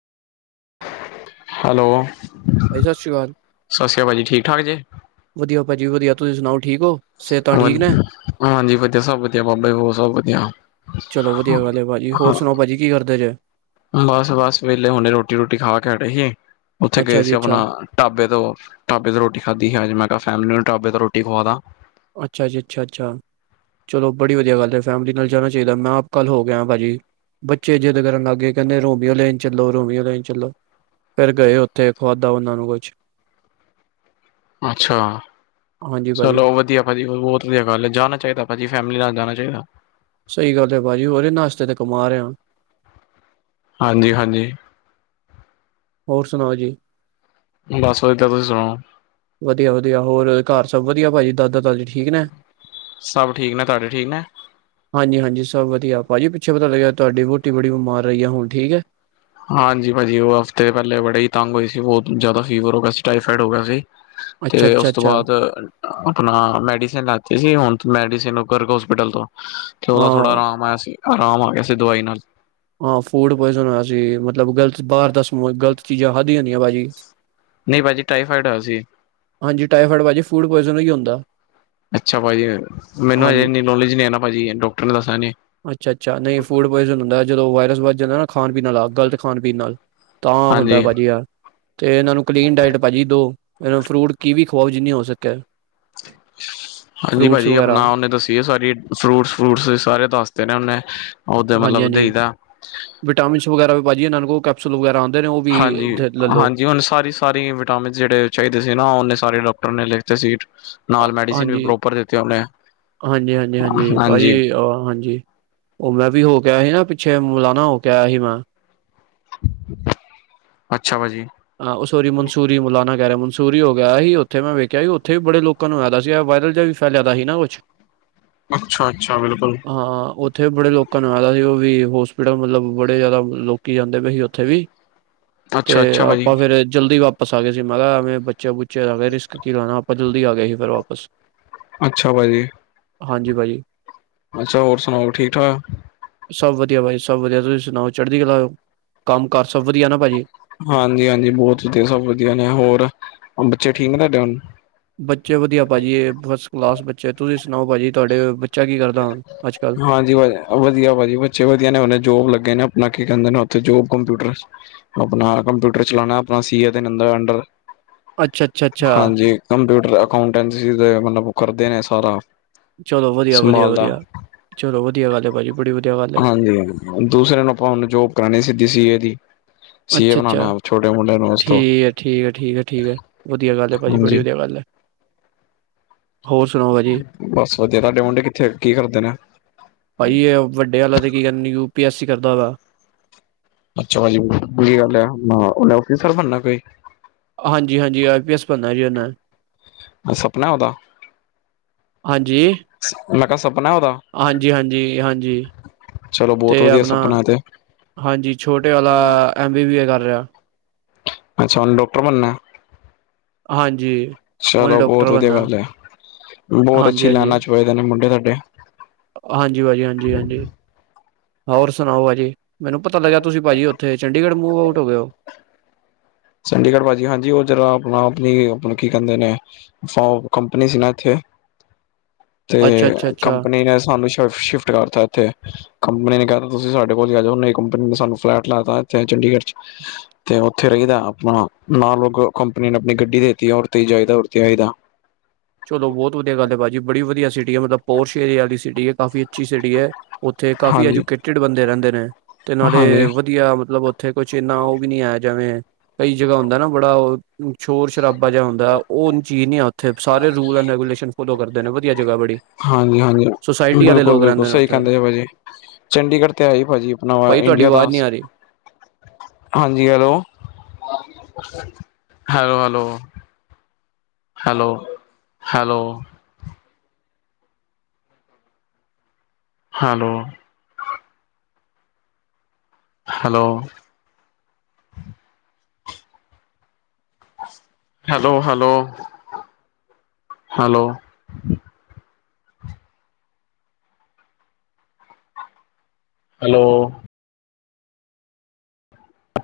Hello, ਭਾਜੀ ਸ਼੍ਰੀ ਅਕਾਲ ਸਤਿ ਸ਼੍ਰੀ ਅਕਾਲ ਭਾਜੀ ਠੀਕ- ਠਾਕ ਜੇ? ਵਧੀਆ ਭਾਜੀ ਵਧਿਆ, ਤੁਸੀ ਸੁਣਾਓ ਠੀਕ ਹੋ। ਸਿਹਤਾਂ ਠੀਕ ਨੇ ਹਾਂਜੀ, ਵਧੀਆ ਸਭ ਵਧੀਆ‌ ਬਾਬੇ ਹੋਰ ਸਭ ਵਧੀਆ। ਚਲੋ ਵਧੀਆ ਗੱਲ ਏ ਭਾਜੀ। ਹਾਂ ਹੋਰ ਸੋਨਾਓ ਭਾਜੀ ਕੀ ਕਰਦੇ ਜੇ? ਬਸ- ਬਸ ਵੇਲੇ, ਹੁਣੇ ਰੋਟੀ-ਰੋਟੀ ਖਾ ਕੇ ਹਟੇ ਸੀ। ਉੱਥੇ ਗਏ ਅੱਛਾ ਜੀ ਸੀ ਆਪਣਾ ਅੱਛਾ ਢਾਬੇ ਤੋਂ, ਢਾਬੇ ਤੋਂ ਰੋਟੀ ਖਾਧੀ ਹੈ ਅੱਜ, ਮੈਂ ਕਯਾ ਫੈਮਿਲੀ ਨੂੰ ਢਾਬੇ ਤੋਂ ਰੋਟੀ ਖਵਾਦਾ। ਅੱਛਾ ਜੀ, ਅੱਛਾ-ਅੱਛਾ। ਚਲੋ ਬੜੀ ਵਧੀਆ ਗੱਲ ਏ, ਫੈਮਿਲੀ ਨਾਲ ਜਾਣਾ ਚਾਹੀਦਾ। ਮੈਂ ਆਪ ਕੱਲ ਹੋ ਕੇ ਆਇਆਂ ਭਾਜੀ। ਬੱਚੇ ਜਿੱਦ ਕਰਨ ਲੱਗ ਗਏ, ਕਹਿੰਦੇ ਰੋਮੀਓ ਲੈਨ ਚੱਲੋ, ਰੋਮੀਓ ਲੈਨ ਚੱਲੋ ਫਿਰ ਗਏ ਉੱਥੇ ਖਆਦਾ ਉਹਨਾਂ ਨੂੰ ਕੁਛ ਅੱਛਾ ਹਾਂਜੀ ਭਾਜੀ ਚਲੋ ਵਧੀਆ ਭਾਜੀ ਬਹੁਤ ਵਧੀਆ ਗੱਲ ਏ, ਜਾਣਾ ਚਾਹੀਦਾ ਭਾਜੀ ਫੈਮਲੀ ਨਾਲ ਜਾਣਾ ਚਾਹੀਦਾ। ਸਹੀ ਗੱਲ ਹੈ ਭਾਜੀ। ਹੋਰ ਏਨਾ ਅਸਤੇ ਤੇ ਕਮਾ ਰਿਹਾ। ਹਾਂਜੀ ਹਾਂਜੀ। ਹੋਰ ਸੁਣਾਓ ਜੀ। ਬਸ ਓਦਾ ਤੁਸੀਂ ਸੁਣਾਓ। ਵਧੀਆ-ਵਧੀਆ, ਹੋਰ ਘਰ ਸਭ ਵਧੀਆ ਭਾਜੀ? ਦਾਦਾ-ਦਾਦੀ ਠੀਕ ਨੇ? ਸਭ ਠੀਕ ਨੇ। ਤੁਹਾਡੇ ਠੀਕ ਨੇ? ਹਾਂਜੀ ਹਾਂਜੀ ਸਭ ਵਧੀਆ। ਭਾਜੀ ਪਿੱਛੇ ਪਤਾ ਲੱਗਿਆ ਤੁਹਾਡੀ ਵਹੁਟੀ ਬੜੀ ਬਿਮਾਰ ਰਹੀ ਆ। ਹੁਣ ਠੀਕ ਹੈ? ਹਾਂਜੀ ਭਾਜੀ ਉਹ ਹਫ਼ਤੇ ਪਹਿਲੇ ਬੜੇ ਹੀ ਤੰਗ ਹੋਏ ਸੀ ਬਹੁਤ ਜ਼ਿਆਦਾ ਫੀਵਰ ਹੋ ਗਿਆ ਸੀ, ਟਾਈਫਾਇਡ ਹੋ ਗਿਆ ਸੀ। ਅੱਛਾ ਤੇ ਅੱਛਾ ਉਸ ਤੋਂ ਅੱਛਾ ਬਾਅਦ ਆਪਣਾ ਮੈਡੀਸਨ ਲੈਤੀ ਸੀ ਹੁਣ ਮੈਡੀਸਨ ਗਰਗ ਹੋਸਪਿਟਲ ਤੋਂ। ਤੇ ਉਹਦਾ ਥੋੜਾ ਹਾਂ ਆਰਾਮ ਆਇਆ ਸੀ, ਆਰਾਮ ਆ ਗਿਆ ਸੀ ਦਵਾਈ ਨਾਲ। ਹਾਂ, ਫੂਡ ਪੋਇਜ਼ਨ ਹੋਇਆ ਸੀ। ਮਤਲਬ ਗਲਤ ਬਾਹਰ ਦਾ ਸਮਾ ਗ਼ਲਤ ਚੀਜ਼ਾਂ ਖਾਦੀਆਂ ਜਦੀਆਂ ਭਾਜੀ। ਨਹੀਂ ਭਾਜੀ, ਟਾਈਫਾਈਡ ਹੋਇਆ ਸੀ। ਹਾਂਜੀ ਟਾਈਫੋਇਡ ਭਾਜੀ, ਫੂਡ ਪੁਆਇਜ਼ਨ ਹੀ ਹੁੰਦਾ। ਅੱਛਾ ਭਾਜੀ। ਮੈਨੂੰ ਅਜੇ ਹਾਂਜੀ ਇੰਨੀ ਨੋਲੇਜ ਨਹੀਂ ਨਾ ਭਾਜੀ, ਡਾਕਟਰ ਨੇ ਦਸਿਆ ਨੀ। ਅੱਛਾ ਅੱਛਾ। ਨਹੀਂ ਫੂਡ ਪੋਇਜ਼ਨ ਹੁੰਦਾ, ਜਦੋਂ ਵਾਇਰਸ ਵੱਧ ਜਾਂਦਾ ਨਾ ਖਾਣ-ਪੀਣ ਆਲਾ, ਆ ਗਲਤ ਖਾਣ-ਪੀਣ ਨਾਲ ਤਾਂ ਹੁੰਦਾ ਹਾਂਜੀ ਭਾਜੀ ਆ। ਤੇ ਇਹਨਾਂ ਨੂੰ ਕਲੀਨ ਡਾਇਟ ਭਾਜੀ ਦੋ। ਇ ਫਰੂਟ ਕੀਵੀ ਖਵਾਓ ਜਿੰਨੀ ਹੋ ਸਕੇ। ਹਾਂਜੀ ਫਰੂਟਸ ਭਾਜੀ। ਵਗੈਰਾ ਆਪਨਾ ਉਹਨੇ ਦੱਸੀਏ ਸਾਰੀ, ਫਰੂਟਸ -ਫਰੂਟਸ ਸਾਰੇ ਦੱਸਤੇ ਨੇ ਉਹਨੇ ਉਹਦੇ ਹਾਂਜੀ ਮਤਲਬ ਹਾਂਜੀ। ਦੇਈਦਾ ਵਿਟਾਮਿਨਸ ਵਗੈਰਾ ਵੀ ਭਾਜੀ ਇਨ੍ਹਾਂ ਨੂੰ ਕੋ ਕਾਫ ਕੈਪਸੁਲ ਵਗੈਰਾ ਆਂਦੇ ਨੇ ਉਹ ਵੀ ਹਾਂਜੀ ਲੈ ਲੋ। ਹਾਂਜੀ ਹੁਣ ਸਾਰੀ [unintelligible] ਸਾਰੀ ਵਿਟਾਮਿਨ ਜਿਹੜੇ ਚਾਹੀਦੇ ਸੀ ਨਾ, ਉਹਨੇ ਸਾਰੇ ਡਾਕਟਰ ਨੇ ਲਿਖਤੇ ਸੀ। ਨਾਲ ਮੈਡੀਸਨ ਵੀ ਹਾਂਜੀ ਪ੍ਰੋਪਰ ਦਿੱਤਿਆਂ ਉਹਨੇ ਹਾਂਜੀ ਹਾਂਜੀ ਹਾਂਜੀ ਭਾਜੀ ਹਾਂਜੀ ਉਹ ਮੈਂ ਵੀ ਹੋ ਕੇ ਸੀ ਨਾ ਪਿੱਛੇ, ਮੁਲਾਾਨਾ ਹੋ ਕੇ ਆਇਆ ਸੀ ਮੈਂ। ਅੱਛਾ ਭਾਜੀ। ਹਾਂ ੳਹ ਸੋਰੀ ਮਨਸੂਰੀ ਮੌਲਾਨਾ ਕਹਿ ਰਿਹਾ। ਮਨਸੂਰੀ ਹੋ ਗਿਆ ਹੀ। ਉੱਥੇ ਮੈਂ ਵੇਖਿਆ ਸੀ, ਉੱਥੇ ਵੀ ਬੜੇ ਲੋਕ ਲੋਕਾ ਨੂੰ ਹੈਗਾ ਸੀ। ਇਹ ਵਾਇਰਲ ਜਿਹਾ ਵੀ ਫੈਲਿਆ ਦਾ ਸੀ ਨਾ ਕੁਛ ਅੱਛਾ ਅੱਛਾ ਬਿਲਕੁਲ ਹਾਂ ਉੱਥੇ ਬੜੇ ਲੋਕਾਂ ਨੂੰ ਹੈਗਾ ਸੀ, ਉਹ ਵੀ ਹੋਸਪਿਟਲ ਮਤਲਬ, ਬੜੇ ਜ਼ਿਆਦਾ ਲੋਕੀ ਆਦੇ ਪਏ ਸੀ ਉੱਥੇ ਵੀ ਤੇ ਅੱਛਾ ਅੱਛਾ ਅਪ ਭਾਜੀ ਤੇ ਜਲਦੀ ਵਾਪਸ ਆ ਗਏ ਸੀ। ਮੈਂ ਕਿਹਾ ਏਵੇਂ ਬੱਚੇ ਬੁੱਚੇ ਏਵੇ ਰਿਸਕ ਕੀ ਲੈਣਾ ਆਪਾਂ ਜਲਦੀ ਆ ਗਏ ਸੀ ਫਿਰ ਵਾਪਸ। ਅੱਛਾ ਭਾਜੀ। ਹਾਂਜੀ ਭਾਜੀ ਅੱਛਾ ਹੋਰ ਸੁਣਾਓ ਠੀਕ-ਠਾਕ ਸਭ ਵਧੀਆ ਭਾਜੀ ਸਭ ਵਧੀਆ ਤੁਸੀਂ ਸੁਨਾਓ ਚੜ੍ਹਦੀ ਕਲਾ ਓ, ਕੰਮ ਕਾਰ ਸਭ ਵਧੀਆ ਨਾ ਭਾਜੀ। ਹਾਂਜੀ ਹਾਂਜੀ ਬਹੁਤ ਵਧੀਆ, ਸਭ ਵਧੀਆ ਨੇ ਹੋਰ ਬੱਚੇ ਠੀਕ ਨੇ ਤੁਹਾਡੇ ਹੁਨ ਬੱਚੇ ਵਧੀਆ ਭਾਜੀ ਇਹ ਫਸ ਕਲਾਸ ਬੱਚੇ ਤੁਸੀਂ ਸੁਨਾਓ ਭਾਜੀ ਤੁਹਾਡੇ ਬ‌ ਹਾਂਜੀ ਵ [unintelligible] ਵਧੀਆ ਭਾਜੀ ਬੱਚੇ ਵਧੀਆ ਨੇ ਉਹਨੇ ਜੋਬ ਲੱਗੇ ਨੇ ਅਪਨਾ ਕੀ ਕਹਿੰਦੇ ਨੇ ਉੱਥੇ ਜੋਬ ਕੰਪਿਊਟਰ ਅਪਨਾ ਕੰਪਿਊਟਰ ਚਲਾਨਾ ਅਪਨਾ ਸੀ ਏ ਦੇ ਅੰਡਰ ਅੱਛਾ ਅੱਛਾ ਅੱਛਾ ਹਾਂਜੀ ਕੰਪਿਊਟਰ ਅਕਾਂੳਟੈਂਸੀ ਮਤਲਬ ਕਰਦੇ ਨੇ ਸਾਰਾ ਚਲੋ ਵਧੀਆ ਵਧੀਆ ਸੰਭਾਲਦਾ ਵਧੀਆ ਚਲੋ ਵਧੀਆ ਗੱਲ ਹੈ ਭਾਜੀ ਬੜੀ ਵ ਹਾਂਜੀ ਦੂਸਰੇ ਨੂੰ ਆਪਾਂ ਹੁਨ ਜੋਬ ਕਰਾਣੀ ਸੀਗੀ ਸੀ ਏ ਦੀ ਸੀ ਏ ਅੱਛਾ ਅੱਛਾ ਬਣਾਉਣਾ ਛੋਟੇ ਮੁੰਡੇ ਨੂੰ ਉਸ ਤੋਂ ਠੀਕ ਹੈ ਠੀਕ ਹੈ ਠੀਕ ਹੈ ਠੀਕ ਹੈ ਵਧੀਆ ਗੱਲ ਹੈ ਭਾਜੀ ਬੜੀ ਹਾਂਜੀ ਵਧੀਆ ਗੱਲ ਏ। ਹੋਰ ਸੁਣਾਓ ਵਾਜੀ ਬਸ ਵਧੀਆ ਤੁਹਾਡੇ ਮੁੰਡੇ ਕਿੱਥੇ ਕੀ ਕਰਦੇ ਨੇ? ਭਾਜੀ ਵੱਡੇ ਵਾਲਾ ਤੇ ਕੀ ਕਹਿੰਦੇ ਯੂ ਪੀ ਐਸ ਸੀ ਕਰਦਾ ਵਾ ਅੱਛਾ ਭਾਜੀ ਵਦਿਆ ਗੱਲ ਏ ਉਹਨੇ ਆਫਿਸਰ ਬਣਨਾ ਕੋਈ ਹਾਂਜੀ ਹਾਂਜੀ ਆਈ ਪੀ ਐੱਸ ਬਨਣਾ ਜੀ ਉਹਨੇ ਇਹ ਸਪਨਾ ਉਹਦਾ ਹਾਂਜੀ ਮੈਂ ਕਿਹਾ ਸਪਨਾ ਉਹਦਾ ਹਾਂਜੀ ਹਾਂਜੀ ਹਾਂਜੀ ਚਲੋ ਬਹੁਤ ਤੇ ਵਧੀਆ ਅਪਨਾ ਸਪਨਾ ਤੇ ਹਾਂਜੀ ਛੋਟੇ ਆਲਾ ਐਮ ਬੀ ਬੀ ਏ ਕਰ ਰਿਹਾ ਅੱਛਾ ਉਹਨੇ ਡਾਕਟਰ ਬਣਨਾ। ਹਾਂਜੀ ਉਹਨੇ ਚਲੋ ਡਾਕਟਰ ਬਹੁਤ ਵਧੀਆ ਬਣਨਾ ਗੱਲ ਹੈ ਬਹੁਤ ਹਾਂਜੀ ਅੱਛੀ ਹਾਂਜੀ ਲੈਨਾ ਚ ਹੋ ਨੇ ਮੁੰਡੇ ਸਾਡੇ [unintelligible] ਹਾਂਜੀ ਭਾਜੀ। ਹਾਂਜੀ ਹਾਂਜੀ ਹੋਰ ਸੁਨਾਓ ਭਾਜੀ। ਮੈਨੂੰ ਪਤਾ ਲੱਗਿਆ ਤੁਸੀਂ ਭਾਜੀ ਉੱਥੇ ਚੰਡੀਗੜ੍ਹ ਮੂਵ ਆਊਟ ਹੋ ਗਏ ਓ? ਚੰਡੀਗੜ੍ਹ ਭਾਜੀ ਹਾਂਜੀ। ਉਹ ਜਰਾ ਅਪਣਾ ਅਪਣੀ ਕੀ ਕਹਿੰਦੇ ਨੇ ਸਾਓ ਕੰਪਨੀ ਸੀ ਨਾ ਇੱਥੇ। [inaudible] ਤੇ ਅੱਛਾ ਅੱਛਾ ਕੰਪਨੀ ਨੇ ਸਾਨੂੰ ਸ਼ਿਫ ਸ਼ਿਫਟ ਕਰਤਾ ਇੱਥੇ ਕੰਪਨੀ ਨੇ ਕਹਿਤਾ ਤੁਸੀਂ ਸਾਡੇ ਕੋਲ ਈ ਆ ਜਾਓ ੳਹਨੇ ਕੰਪਨੀ ਨੇ ਸਾਨੂੰ ਫਲੈਟ ਲੈ ਤਾ ਇਥੇ ਚੰਡੀਗੜ੍ਹ ਚ ਤੇ ਉੱਥੇ ਰਹੀ ਦਾ ਹਾਂ ਨਾਲ ੳਹ ਕੰਪਨੀ ਨੇ ਅਪਣੀ ਗੱਡੀ ਦੇਤੀ ਉਹਦੇ ਤੇ ਜਾਈਦਾ ਉਹਦੇ ਤੇ ਆਈ ਦਾ ਚਲੋ ਬਹੁਤ ਵਧੀਆ ਗੱਲ ਏ ਭਾਜੀ ਬੜੀ ਵਧਿਆ ਸਿਟੀ ਏ ਮਤਲਬ। ਪਾਸ਼ ਏਰੀਆ ਵਾਲੀ ਸਿਟੀ ਏ ਕਾਫੀ ਅੱਛੀ ਸਿਟੀ ਹੈ ਉੱਥੇ ਕਾਫੀ ਹਾਂਜੀ, ਐਜੂਕੇਟਿਡ ਬੰਦੇ ਰਹਿੰਦੇ ਨੇ। ਤੇ ਨਾਲੇ ਹਾਂਜੀ, ਵਧੀ ਵਧੀਆ ਮਤਲਬ ਉੱਥੇ ਕੁਛ ਇੰਨਾ ਉਹ ਵੀ ਨੀ ਆਇਆ ਜਵੇਂ ਕਈ ਜਗ੍ਹਾ ਹੁੰਦਾ ਨਾ ਬੜਾ ਉਹ ਸ਼ੋਰ ਸ਼ਰਾਾਿਹਾ ਹੁੰਦਾ ਉਹ ਚੀਜ਼ ਨਹੀਂ ਆ ਉੱਥੇ ਸਾਰੇ ਰੂਲ ਐਂਡ ਰੈਗੂਲੇਸ਼ਨ ਫੋਲੋ ਕਰਦੇ ਨੇ ਵਧੀਆ ਜਗ੍ਹਾ ਬੜੀ। ਹਾਂਜੀ ਹਾਂਜੀ ਸੁਸਾਇਟੀ ਵਾਲੇ ਬਿਲਕੁਲ ਲੋਕ ਬਿਲਕੁਲ ਰਹਿੰਦੇ ਨੇ ਸਹੀ ਉੱਥੇ ਕਹਿੰਦੇ ਜ ਭਾ ਜੀ। ਚੰਡੀਗੜ੍ਹ ਤੇ ਆਏ ਭਾਜੀੀ ਆਪਣਾ ਭਾਜੀ ਤੁਹਾਡੀ ਇੰਡੀਆ ਦਾ ਆਵਾਜ਼ ਨਹੀਂ ਆ ਰਹੀ। ਹਾਂਜੀ hello hello hello hello hello hello hello hello hello hello hello